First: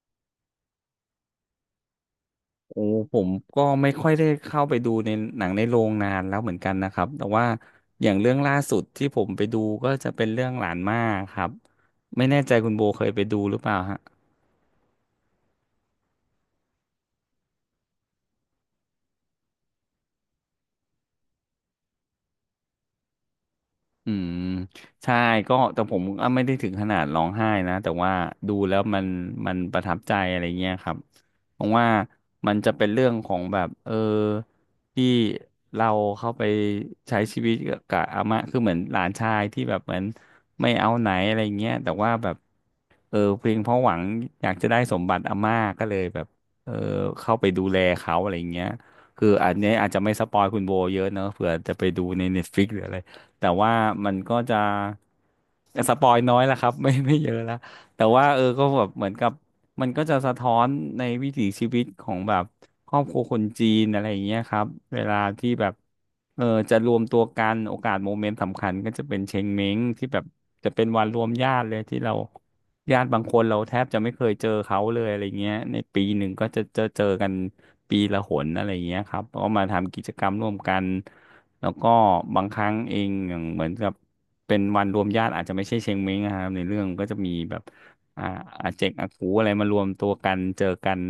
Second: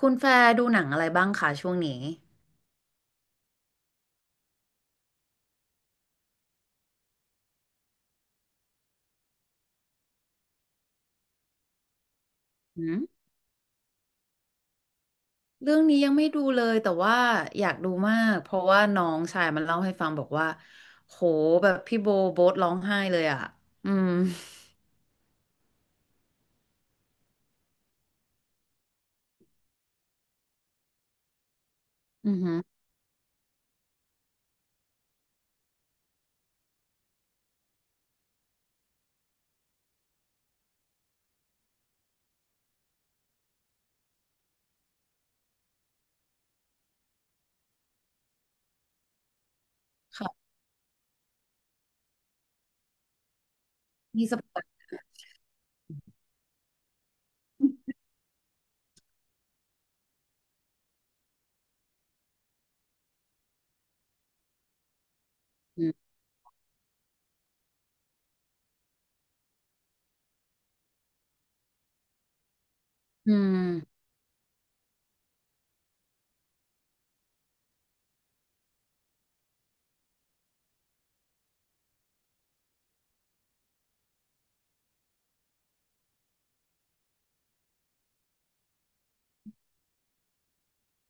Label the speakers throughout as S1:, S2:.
S1: คุณแฟร์ดูหนังอะไรบ้างคะช่วงนี้
S2: โอ้ผมก็ไม่ค่อยได้เข้าไปดูในหนังในโรงนานแล้วเหมือนกันนะครับแต่ว่าอย่างเรื่องล่าสุดที่ผมไปดูก็จะเป็นเรื่องหลานมาครับไม่แน่ใจคุณ
S1: หื
S2: โบเค
S1: ม
S2: ยไปดูหรือเปล่าฮะ
S1: เรื่องนี้ยังไม่ดูเลยแต่ว่าอยากดูมากเพราะว่าน้องชายมันเล่าให้ฟังบอกว่าโหแบบพี่โบโบ๊ทร้องไห้เลยอ่ะ อืม
S2: อืมใช่ก็แต่ผมอ่ะไม่ได้ถึงขนาดร้องไห้นะแต่ว่าดูแล้วมันประทับใจอะไรเงี้ยครับเพราะว่า
S1: อือ
S2: มั
S1: หื
S2: น
S1: อ
S2: จะเป็นเรื่องของแบบที่เราเข้าไปใช้ชีวิตกับอาม่าคือเหมือนหลานชายที่แบบเหมือนไม่เอาไหนอะไรเงี้ยแต่ว่าแบบเพียงเพราะหวังอยากจะได้สมบัติอาม่าก็เลยแบบเออเข้าไปดูแลเขาอะไรเงี้ยคืออันเนี้ยอาจจะไม่สปอ
S1: ค่ะ
S2: ยคุณโบเยอะเนอะเผื่อจะไปดูใน Netflix หรืออะไร แต่ว่ามัน
S1: มี
S2: ก็
S1: สป
S2: จะ
S1: อย
S2: สปอยน้อยและครับ ไม่ไม่เยอะและแต่ว่าก็แบบเหมือนกับมันก็จะสะท้อนในวิถีชีวิตของแบบครอบครัวคนจีนอะไรอย่างเงี้ยครับเวลาที่แบบ
S1: อืม
S2: จะรวมตัวกันโอกาสโมเมนต์สำคัญก็จะเป็นเชงเม้งที่แบบจะเป็นวันรวมญาติเลยที่เราญาติบาง
S1: อื
S2: คนเรา
S1: ม
S2: แทบจะไม่เคยเจอเขาเลยอะไรเงี้ยในปีหนึ่งก็จะเจอกันปีละหนอะไรเงี้ยครับก็มาทำกิจกรรมร่วมกัน แล้วก็บางครั้งเองอย่างเหมือนกับเป็นวันรวมญาติอาจจะไม่ใช่เชงเม้งนะครับในเรื่องก็จะมีแบบอ่าอาเจกอากูอะไรมารวมตัวกันเจอกัน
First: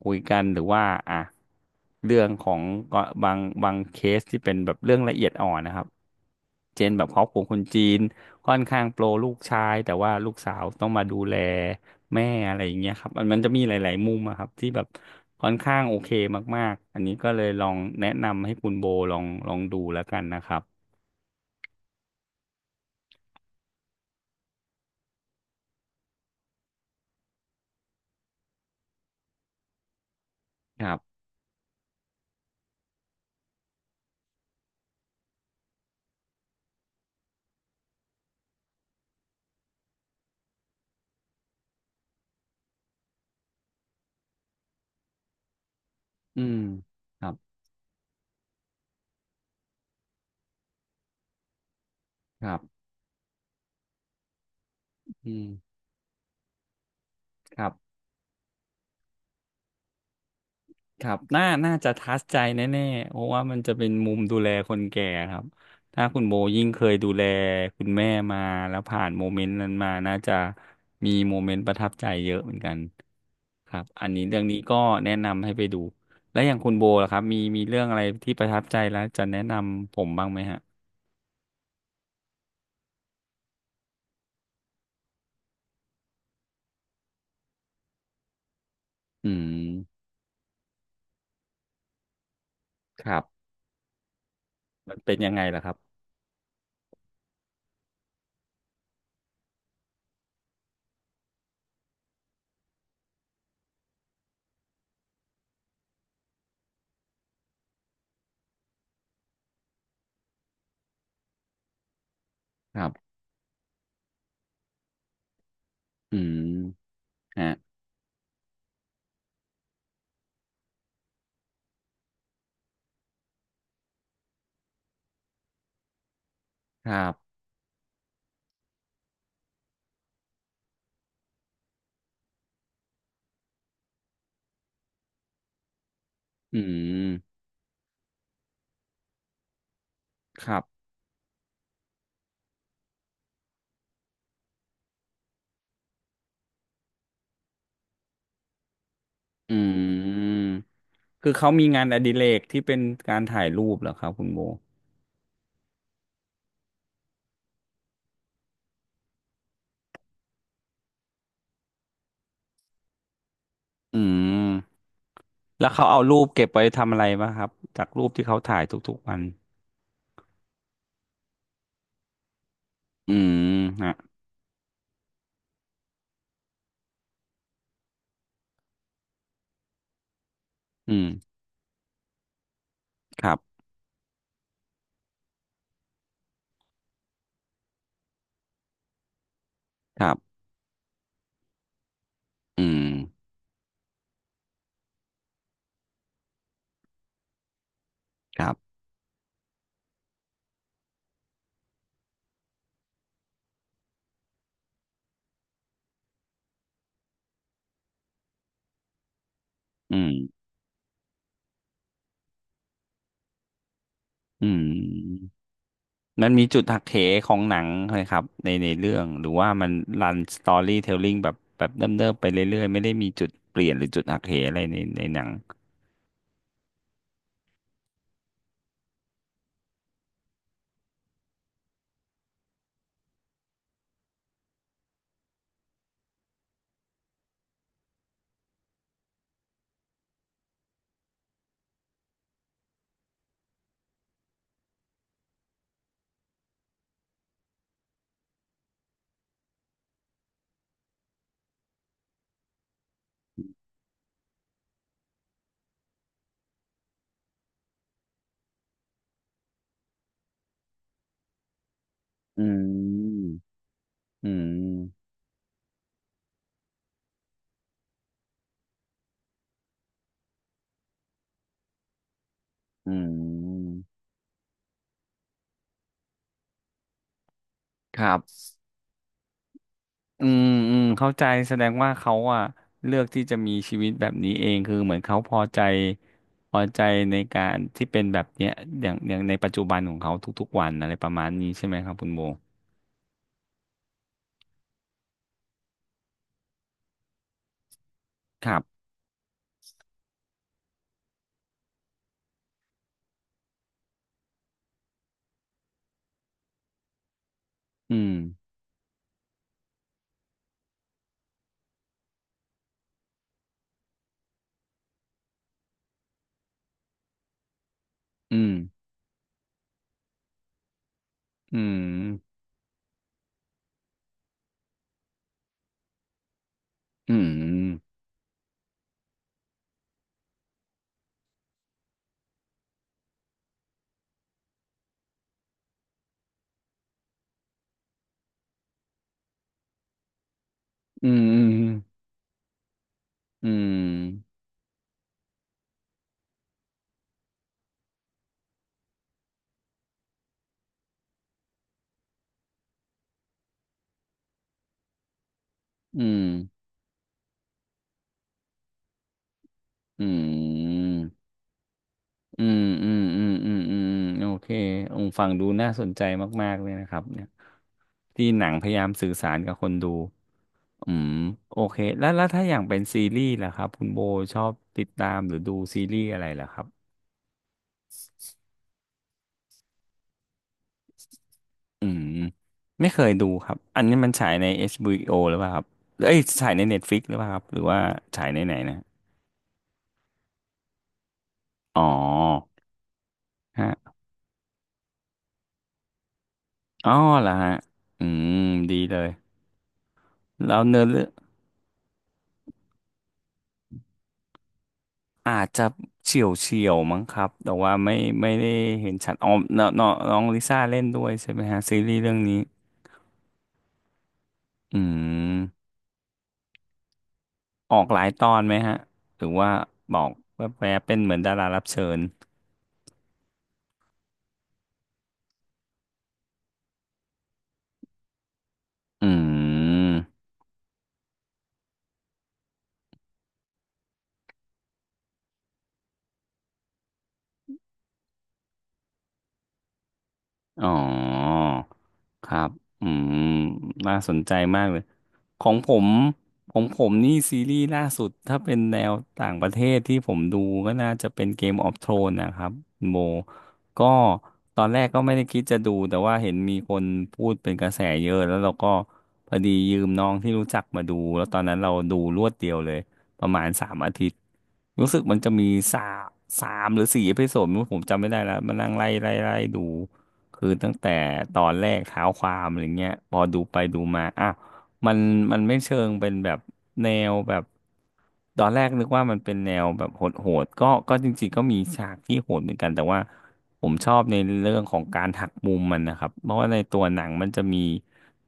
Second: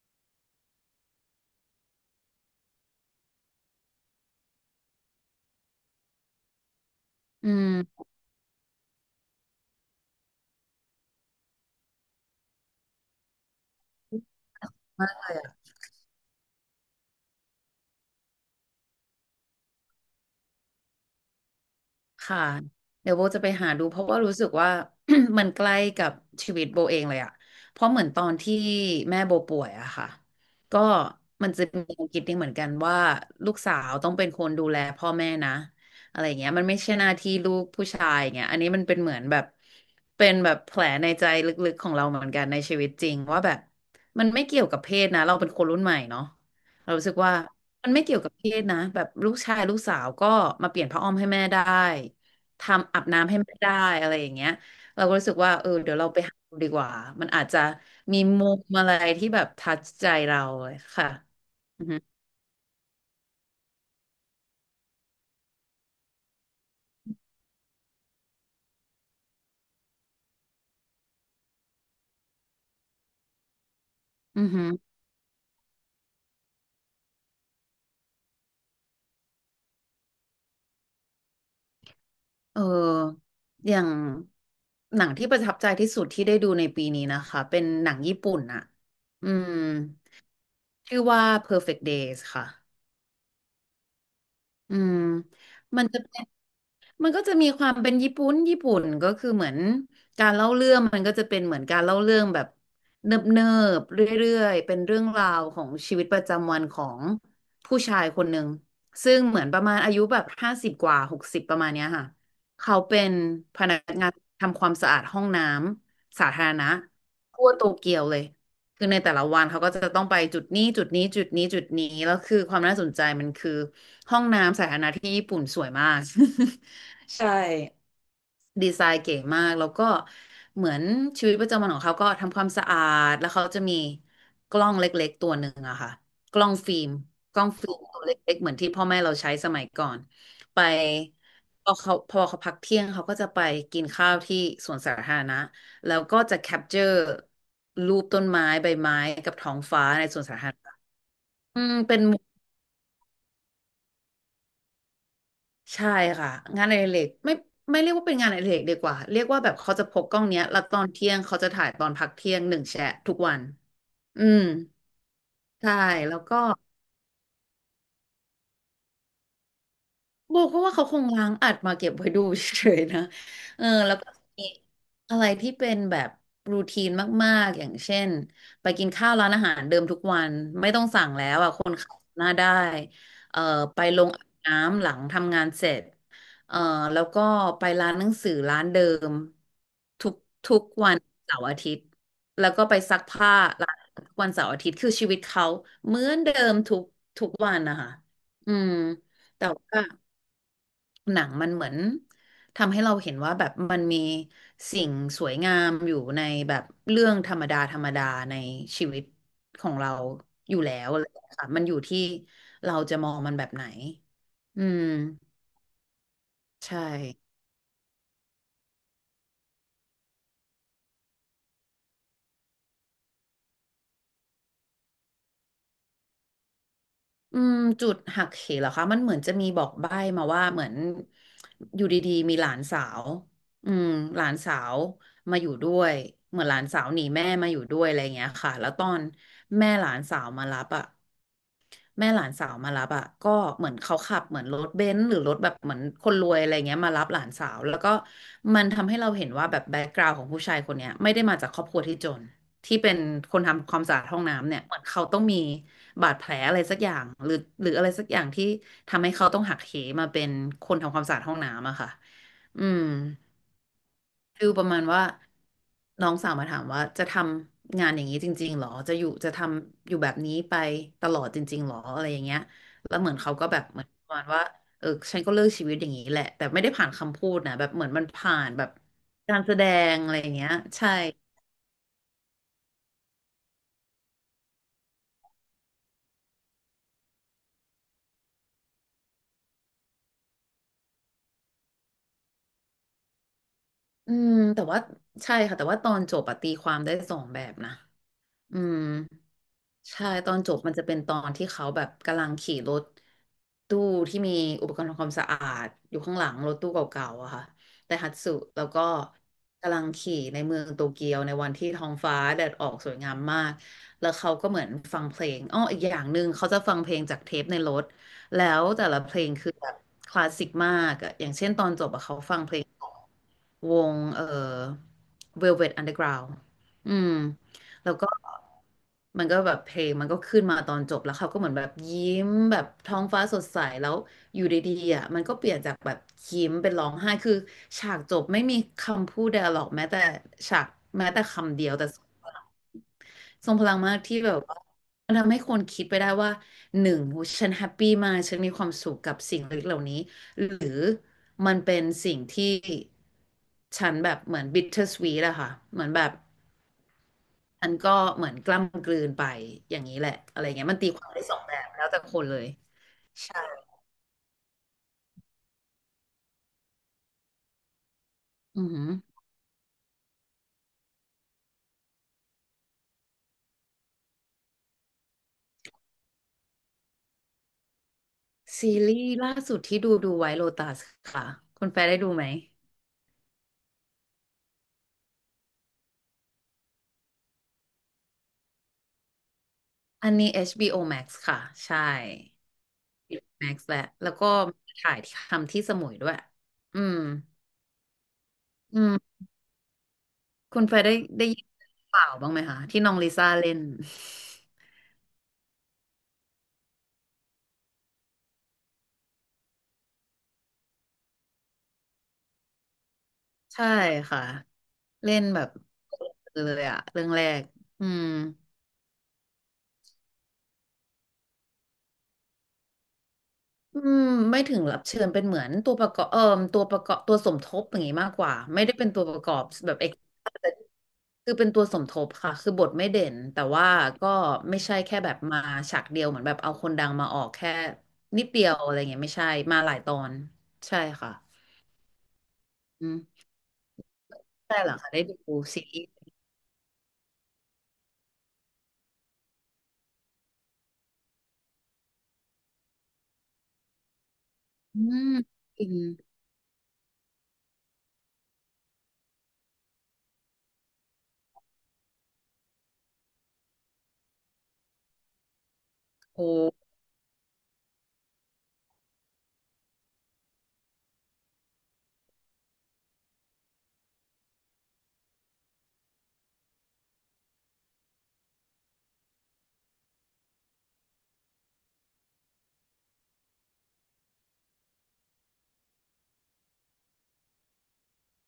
S2: คุยกันหรือว่าอ่ะเรื่องของก็บางเคสที่เป็นแบบเรื่องละเอียดอ่อนนะครับเช่นแบบครอบครัว
S1: อื
S2: คน
S1: ม
S2: จีนค่อนข้างโปรลูกชายแต่ว่าลูกสาวต้องมาดูแล แม่อะไรอย่างเงี้ยครับมันจะมีหลายๆมุมอะครับที่แบบค่อนข้างโอเคมากๆอันนี้ก็เลยลองแนะนำให้คุณโบลองดูแล้วกันนะครับ
S1: ค่ะเดี๋ยวโบจะไปหาดูเพราะว่ารู้สึกว่า มันใกล้กับชีวิตโบเองเลยอะเพราะเหมือนตอนที่แม่โบป่วยอะค่ะก็
S2: ครับ
S1: มันจะมีแนวามคิดนี้เหมือนกันว่าลูกสาวต้องเป็นคนดูแลพ่อแม่นะอะไรอย่างเงี้ยมันไม่ใช่หน้าที่ลูกผู้ชายอย่างเงี้ยอันนี้มันเป็นเหมือนแบบเป็นแบบแผลในใจลึกๆของเราเหมือนกันในชีวิตจริงว่าแบบมันไม่เกี่ยวกับเพศนะเราเป็นคนรุ่นใหม่เนาะ
S2: อืม
S1: เรารู้สึก
S2: ครั
S1: ว่า
S2: บ
S1: มันไม่เกี่ยวกับเพศนะแบบลูกชายลูกสาวก็มาเปลี่ยนผ้าอ้อมให้แม่ได้
S2: ครับ
S1: ทำอาบน้ำให้แม่ได้อะไรอย่างเงี้ยเราก็รู้สึ
S2: อื
S1: ก
S2: ม
S1: ว่าเออเดี๋ยวเราไปหาดูดีกว่ามันอาจ
S2: ค
S1: จะ
S2: รับ
S1: มีมุมอะไรที่แบบทัชใจเราเลย
S2: ค
S1: ค่ะ
S2: รับน่า
S1: อือ
S2: จะ
S1: ฮึ
S2: ทัชใจแน่ๆเพราะว่ามันจะเป็นมุมดูแลคนแก่ครับถ้าคุณโบยิ่งเคยดูแลคุณแม่มาแล้วผ่านโมเมนต์นั้นมาน่าจะมีโมเมนต์ประทับใจเยอะเหมือนกัน ครับอันนี้เรื่
S1: อื
S2: อง
S1: อ
S2: นี้
S1: ฮึ
S2: ก็แนะนำให้ไปดูแล้วอย่างคุณโบล่ะครับมีเรื่องอะไรที่ประทับใจแล้วจะแนะนำผมบ้างไหมฮะ
S1: เอออย่างหนังที่ประทับใจที่สุดที่ได้ดูในปีนี้นะคะเป็นหนังญี่ปุ่นอะอื
S2: อื
S1: ม
S2: ม
S1: ชื่อว่า Perfect Days ค่ะ
S2: ครับ
S1: อื
S2: มั
S1: ม
S2: นเป็นยังไงล่ะครับ
S1: มันจะเป็น มันก็จะมีความเป็นญี่ปุ่น ญี่ปุ่นก็คือเหมือนการเล่าเรื่องมันก็จะเป็นเหมือนการเล่าเรื่องแบบเนิบเนิบเรื่อยๆเป็นเรื่องราวของชีวิตประจำวันของผู้ชายคนหนึ่งซึ่งเหมือนประมาณอายุแบบ50กว่า60ประมาณเนี้ยค่ะเขา
S2: ครั
S1: เป็
S2: บ
S1: นพนักงานทำความสะอาดห้องน้
S2: อื
S1: ำสา
S2: ม
S1: ธารณะทั่
S2: ฮะ
S1: วโตเกียวเลยคือในแต่ละวันเขาก็จะต้องไปจุดนี้จุดนี้จุดนี้จุดนี้แล้วคือความน่าสนใจมันคือห้องน้ำสาธารณะที่ญี่ปุ่นสวยมาก
S2: ครั
S1: ใช่
S2: บ
S1: ดีไซน์เก๋มากแล้วก็เหมือนชีวิตประจำวันของเขาก็ทำความสะอาดแล้วเขาจะมีกล้องเล็กๆตัวหนึ่งอะค่ะกล้อง
S2: อื
S1: ฟิล์มก
S2: ม
S1: ล้องฟิล์มตัวเล็กๆเหมือนที่พ่อแม่เราใช้สมัยก่อน
S2: ครั
S1: ไป
S2: บ
S1: พอเขาพักเที่ยงเขาก็จะไปกินข้าวที่สวนสาธารณะแล้วก็จะแคปเจอร์รูปต้นไม้ใบไม้กับท้อ
S2: อื
S1: งฟ้าในสวนสา
S2: ม
S1: ธารณะ
S2: คือเขา
S1: อื
S2: มี
S1: ม
S2: งาน
S1: เป็
S2: อ
S1: น
S2: ดิเรกที่เป็นการถ่ายรูปเหรอครับคุณโบ
S1: ใช่ค่ะงานอดิเรกไม่ไม่เรียกว่าเป็นงานอดิเรกดีกว่าเรียกว่าแบบเขาจะพกกล้องเนี้ยแล้วตอนเที่ยงเขาจะถ่ายตอนพักเที่ยงหนึ่งแชะทุกวัน
S2: อื
S1: อืม
S2: ม แล้ว
S1: ใช่
S2: เขาเอา
S1: แล้ว
S2: รูป
S1: ก็
S2: เก็บไว้ทำอะไรบ้างครับจากรูปที่เขาถ่ายทุกๆวัน
S1: โบก็ว่าเขาคงล้างอัดมาเก็บไว้ดูเฉยๆนะ
S2: อืม
S1: เออ
S2: ฮะ
S1: แล้วก็มีอะไรที่เป็นแบบรูทีนมากๆอย่างเช่นไปกินข้าวร้านอาหารเดิมทุกวันไม่ต้อง
S2: อืม
S1: สั่งแล้วอ่ะคนขับหน้าได้
S2: ครั
S1: เออ
S2: บ
S1: ไปลงอาบน้ำหลังทำงานเสร็จเออแล้วก็ไปร้านหนังสือร้านเดิม
S2: ค
S1: ทุ
S2: รั
S1: ก
S2: บ
S1: ทุกวันเสาร์อาทิตย์แล้ว
S2: อื
S1: ก็ไป
S2: ม
S1: ซักผ้าร้านทุกวันเสาร์อาทิตย์คือชีวิตเขาเหมือนเดิมทุกวันนะคะ
S2: ครั
S1: อืม
S2: บ
S1: แต่ว่า หนังมันเหมือนทำให้เราเห็นว่าแบบมันมีสิ่งสวยงามอยู่ในแบบเรื่องธรรมดาธรรมดาในชีวิตของเรา
S2: อืม
S1: อยู่แล้วอะไรอย่างเงี้ยค่ะมันอยู่ที่เราจะมองมันแบบไหน
S2: อื
S1: อื
S2: ม
S1: ม
S2: มันมีจุด
S1: ใช่
S2: หักเหของหนังเลยครับในเรื่องหรือว่ามันรันสตอรี่เทลลิ่งแบบเดิมๆไปเรื่อยๆไม่ได้มีจุดเปลี่ยนหรือจุดหักเหอะไรในหนัง
S1: อืมจุดหักเหเหรอคะมันเหมือนจะมีบอกใบ้มาว่าเหมือนอยู่ดีๆมีหลานสาวอืมหลานสาวมาอยู่ด้วยเหมือนหลานสาวหนีแม่มาอยู่ด้วยอะไรอย่างเงี้ยค่ะแล้วตอนแม่หลานสาวมารับอ่ะ แม่หลานสาวมารับอ่ะก็เหมือนเขาขับเหมือนรถเบนซ์หรือรถแบบเหมือนคนรวยอะไรเงี้ยมารับหลานสาวแล้วก็มันทำให้เราเห็นว่าแบบแบ็กกราวด์ของผู้ชายคนเนี้ยไม่ได้มาจากครอบครัวที่จนที่เป็นคนทำความสะอาดห้องน้ำเนี่ยเหมือนเขาต้องมีบาดแผลอะไรสักอย่างหรือหรืออะไรสักอย่างที่ทำให้เขาต้องหักเหมาเป็นคนทำความสะอาดห้องน้ำอะค่ะ
S2: อื
S1: อืม
S2: มอื
S1: ฟิลประมาณว่า
S2: ม
S1: น้องสาวมาถามว่าจะทำงานอย่างนี้จริงๆหรอจะอยู่จะทำอยู่แบบนี้ไปตลอดจริงๆหรออะไรอย่างเงี้ย
S2: อื
S1: แล้วเหมือนเขาก็แบบเห
S2: ม
S1: มือนประมาณว่าเออฉันก็เลือกชีวิตอย่างนี้แหละแต่ไม่ได้ผ่านคำพูดนะแบบเหมือน
S2: ค
S1: มัน
S2: รับ
S1: ผ่านแบบการแสดงอะไร
S2: อื
S1: อย่าง
S2: ม
S1: เงี้ย
S2: อืม
S1: ใช่
S2: เข้าใจแสดงว่าเขาอะเลือกที่จะมีชีวิตแบบนี้เองคือเหมือนเขาพอใจในการที่เป็นแบบเนี้ยอย่างในปัจจุบันของเขาทุกๆวันอะไรประมาณนี้ใช่ไหมครับคุณโบ
S1: อืมแต่ว่าใช่ค่ะแต่ว่าตอนจบอะตีความได้สองแบบนะ
S2: ครั
S1: อืม
S2: บ
S1: ใช่ตอนจบมันจะเป็นตอนที่เขาแบบกำลังขี่รถตู้ที่มีอุปกรณ์ทำความสะอาดอยู่ข้างหลังรถตู้เก่าๆอะค่ะได
S2: อื
S1: ฮั
S2: ม
S1: ตสึแล้วก็กำลังขี่ในเมืองโตเกียวในวันที่ท้องฟ้าแดดออกสวยงามมากแล้วเขาก็เหมือนฟังเพลงอ้ออีกอย่างหนึ่งเขาจะฟังเพลงจากเทปในรถ
S2: อื
S1: แล้
S2: ม
S1: วแต่ละเพลงคือแบบคลาสสิกมากอะอย่างเช่น
S2: อื
S1: ตอนจ
S2: ม
S1: บอะเขาฟังเพลง วงVelvet Underground อื
S2: อื
S1: ม
S2: ม
S1: แล้วก็มันก็แบบเพลงมันก็ขึ้นมาตอนจบแล้วเขาก็เหมือนแบบยิ้มแบบท้องฟ้าสดใสแล้วอยู่ดีๆอ่ะมันก็เปลี่ยนจากแบบยิ้มเป็นร้องไห้คือฉากจบไม่มีคำพูด d i a l o g แม้แต่ฉาก
S2: อื
S1: แม้
S2: ม
S1: แต่
S2: อืม
S1: คำเดียวแต่ ทรงพลังมากที่แบบว่ามันทำให้คนคิดไปได้ว่าหนึ่งโหฉันแฮปปี้มากฉันมีความสุขกับสิ่งเล็กเหล่านี้หรือมันเป็นสิ่งที่ฉันแบบเหมือนบิ t เ e r s w e e t อะค่ะเหมือนแบ
S2: อื
S1: บ
S2: ม
S1: อันก็เหมือนกล้ำกลืนไปอย่างนี้
S2: อื
S1: แหละ
S2: ม
S1: อะไรเงี้ย
S2: อื
S1: มันตี
S2: ม
S1: ความได้สองแบบแล้วแต่คนเล
S2: อื
S1: ย
S2: มอืมอื
S1: ใช่
S2: มอืมโอเคองค์ฟังดูน่าสนใจมากๆเลยนะครับเนี่ยที่หนังพ
S1: อือ
S2: ยา
S1: หื
S2: ยา
S1: อ
S2: มสื่อสารกับคนดูอืมโอเคแล้วถ้าอย่างเป็นซีรีส์ล่ะครับคุณโบชอบติดตามหรือดูซีรีส์อะไรล่ะครับ
S1: ซีรีส์ล่าสุดที่ดูดูไว้โลตัสค่ะคุณแฟ
S2: อื
S1: ร์ได้
S2: ม
S1: ดูไหม
S2: ไม่เคยดูครับอันนี้มันฉายใน HBO หรือเปล่าครับเอ้ยฉายใน Netflix หรือเปล่าครับหรือว่าฉายในไหนนะ
S1: อันนี้ HBO Max ค่ะ
S2: อ๋
S1: ใช่
S2: อ
S1: แม็กซ์แหละแล้วก็ถ่ายททำที่สมุยด้วยอื
S2: อ๋อ
S1: ม
S2: เหรอฮะ อืม ดี
S1: อื
S2: เลย
S1: ม
S2: แล้
S1: คุ
S2: ว
S1: ณไป
S2: เนื้อ
S1: ได้
S2: เรื่อง
S1: ได้ยินเปล่าวบ้างไหมคะที่น้องลิซ่าเล่น
S2: อาจจะเฉียวมั้งครับ แต่ว่าไม่ไม่ได้เห็นชัดอ๋อน้องน้องน้องลิซ่าเล่นด้วยใช่ไหมฮะซีรีส์เรื่องนี้
S1: ใช่ค่ะ
S2: อื
S1: เล่นแบบ
S2: ม
S1: เลยอะเรื่องแรก
S2: ออ
S1: อื
S2: กหลา
S1: ม
S2: ยตอนไหมฮะ หรือว่าบอกแวบๆเป็นเหมือนดารารับเชิญ
S1: อืมไม่ถึงรับเชิญเป็นเหมือนตัวประกอบตัวประกอบตัวสมทบอย่างงี้มากกว่าไม่ได้เป็นตัว
S2: อื
S1: ประกอบแบบ
S2: ม
S1: คือเป็นตัวสมทบค่ะคือบทไม่เด่นแต่ว่าก็ไม่ใช่แค่แบบมาฉากเดียวเหมือนแบบเอาคนดังมาออกแค่นิดเดียวอะไรเงี้ยไม่ใช่มาหลายตอน
S2: อ๋
S1: ใช่ค่ะ
S2: อครับอื
S1: อื
S2: ม
S1: ม
S2: น่าสนใจ
S1: ได้
S2: มาก
S1: เหรอ
S2: เลย
S1: คะได้ดู
S2: ของ
S1: ซี
S2: ผ
S1: รี
S2: ม
S1: ส์
S2: ของผมนี่ซีรีส์ล่าสุดถ้าเป็นแนวต่างประเทศที่ผมดูก็น่าจะเป็น Game of Thrones นะครับคุณโบก็ตอนแร
S1: อื
S2: กก็ไม่
S1: ม
S2: ได้คิดจะ
S1: อิ
S2: ดู
S1: น
S2: แต่ว่าเห็นมีคนพูดเป็นกระแสเยอะแล้วเราก็พอดียืมน้องที่รู้จักมาดูแล้วตอนนั้นเราดูรวดเดียวเลยประมาณ3 อาทิตย์รู้สึกมันจะมีสามสา
S1: โอ
S2: มหรือ4 เอพิโซดไม่รู้ผมจำไม่ได้แล้วมานั่งไล่ดู คือตั้งแต่ตอนแรกเท้าความอะไรเงี้ยพอดูไปดูมาอาวมันมันไม่เชิงเป็นแบบแนวแบบตอนแรกนึกว่ามันเป็นแนวแบบโหดๆก็จริงๆก็มีฉากที่โหดเหมือนกันแต่ว่าผมชอบในเรื่องของการหักมุมมันนะครับเพราะว่าในตัวหนังมันจะมี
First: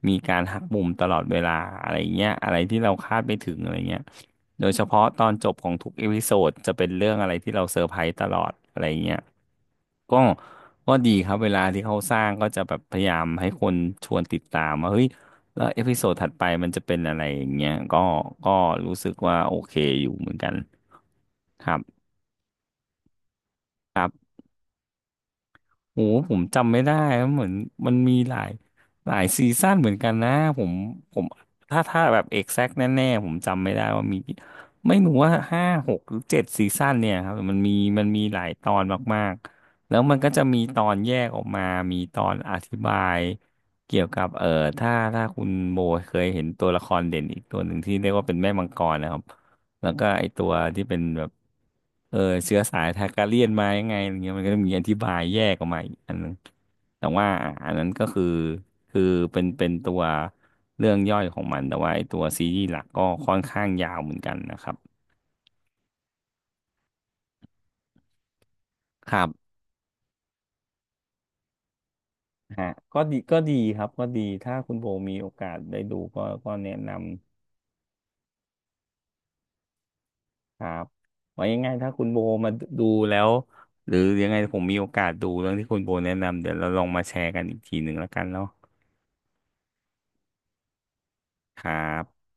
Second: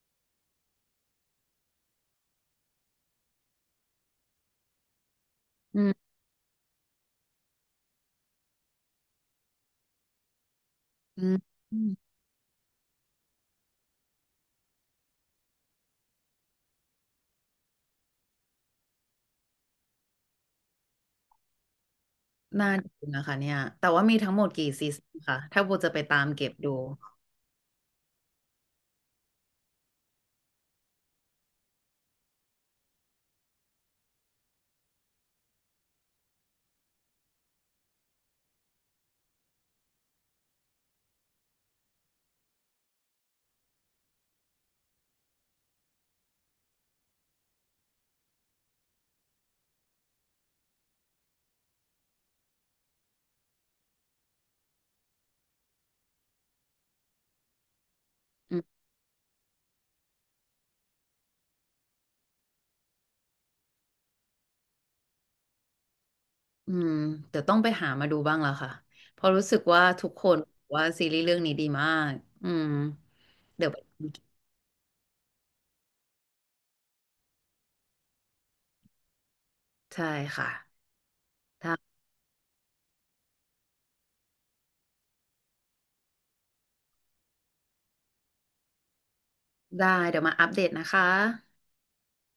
S2: มีการหักมุมตลอดเวลาอะไรเงี้ยอะไรที่เราคาดไม่ถึงอะไรเงี้ยโดยเฉพาะตอนจบของ
S1: อื
S2: ทุกเอ
S1: ม
S2: พิโซดจะเป็นเรื่องอะไรที่เราเซอร์ไพรส์ตลอดอะไรเงี้ยก็ ดี
S1: อื
S2: ครั
S1: ม
S2: บเวลา
S1: อื
S2: ที่
S1: ม
S2: เขาสร้างก็จะแบบพยายามให้คนชวนติดตามว่าเฮ้ยแล้วเอพิโซดถัดไปมันจะเป็นอะไรอย่างเงี้ยก็รู้สึกว่าโอเคอยู่เหมือนกันครับ
S1: น่าดูนะคะเนี่ยแต่ว่ามีทั้งหมดกี่ซีซั่นค่ะถ้าโบจะไป
S2: โอ้
S1: ตาม
S2: ผม
S1: เก็บดู
S2: จำไม่ได้ครับเหมือนมันมีหลายซีซั่นเหมือนกันนะผมผมถ้าแบบเอก c t กแน่ๆผมจำไม่ได้ว่ามีไม่รู้ว่า5 6 หรือ 7 ซีซั่นเนี่ยครับมันมีหลายตอนมากๆแล้วมันก็จะมีตอนแยกออกมามีตอนอธิบายเกี่ยวกับถ้าคุณโบเคยเห็นตัวละครเด่นอีกตัวหนึ่งที่เรียกว่าเป็นแม่มังกรนะครับ แล้วก็ไอตัวที่เป็นแบบเออเชื้อสายทาการเลียนมายังไงอะไรเงี้ยมันก็จะมีอธิบายแยกออกมาอีกอันนึงแต่ว่าอะอันนั้นก็คือ
S1: อืม
S2: คือเป็นตัวเรื่องย่อยของมันแต่ว่าไอตัวซีรีส์หลักก็ค่อนข้างยาวเหมือนกันนะครับ
S1: อืมเดี๋ยวต้องไปหามาดูบ้างละค่ะ
S2: ค
S1: เพ
S2: รั
S1: ราะรู้
S2: บ
S1: สึกว่าทุกคนบอกว่าซีรีส์เรื่องนี้ดีมากอืม
S2: ฮะก็ดี
S1: เดี๋ยว
S2: ค
S1: ไป
S2: รับก็ดีถ้าคุณโบมีโอกาสได้ดูก็แนะนำ
S1: ใช่ค่ะ
S2: ครับไว้ยังไงถ้าคุณโบมาดูแล้วหรือยังไงผมมีโอกาสดูเรื่องที่คุณโบแนะนำเดี๋ยวเราลองมาแชร์กันอีกทีหนึ่งแล้วกันเนาะ
S1: ได้เดี๋ยวมาอัปเดตนะคะ
S2: ครับ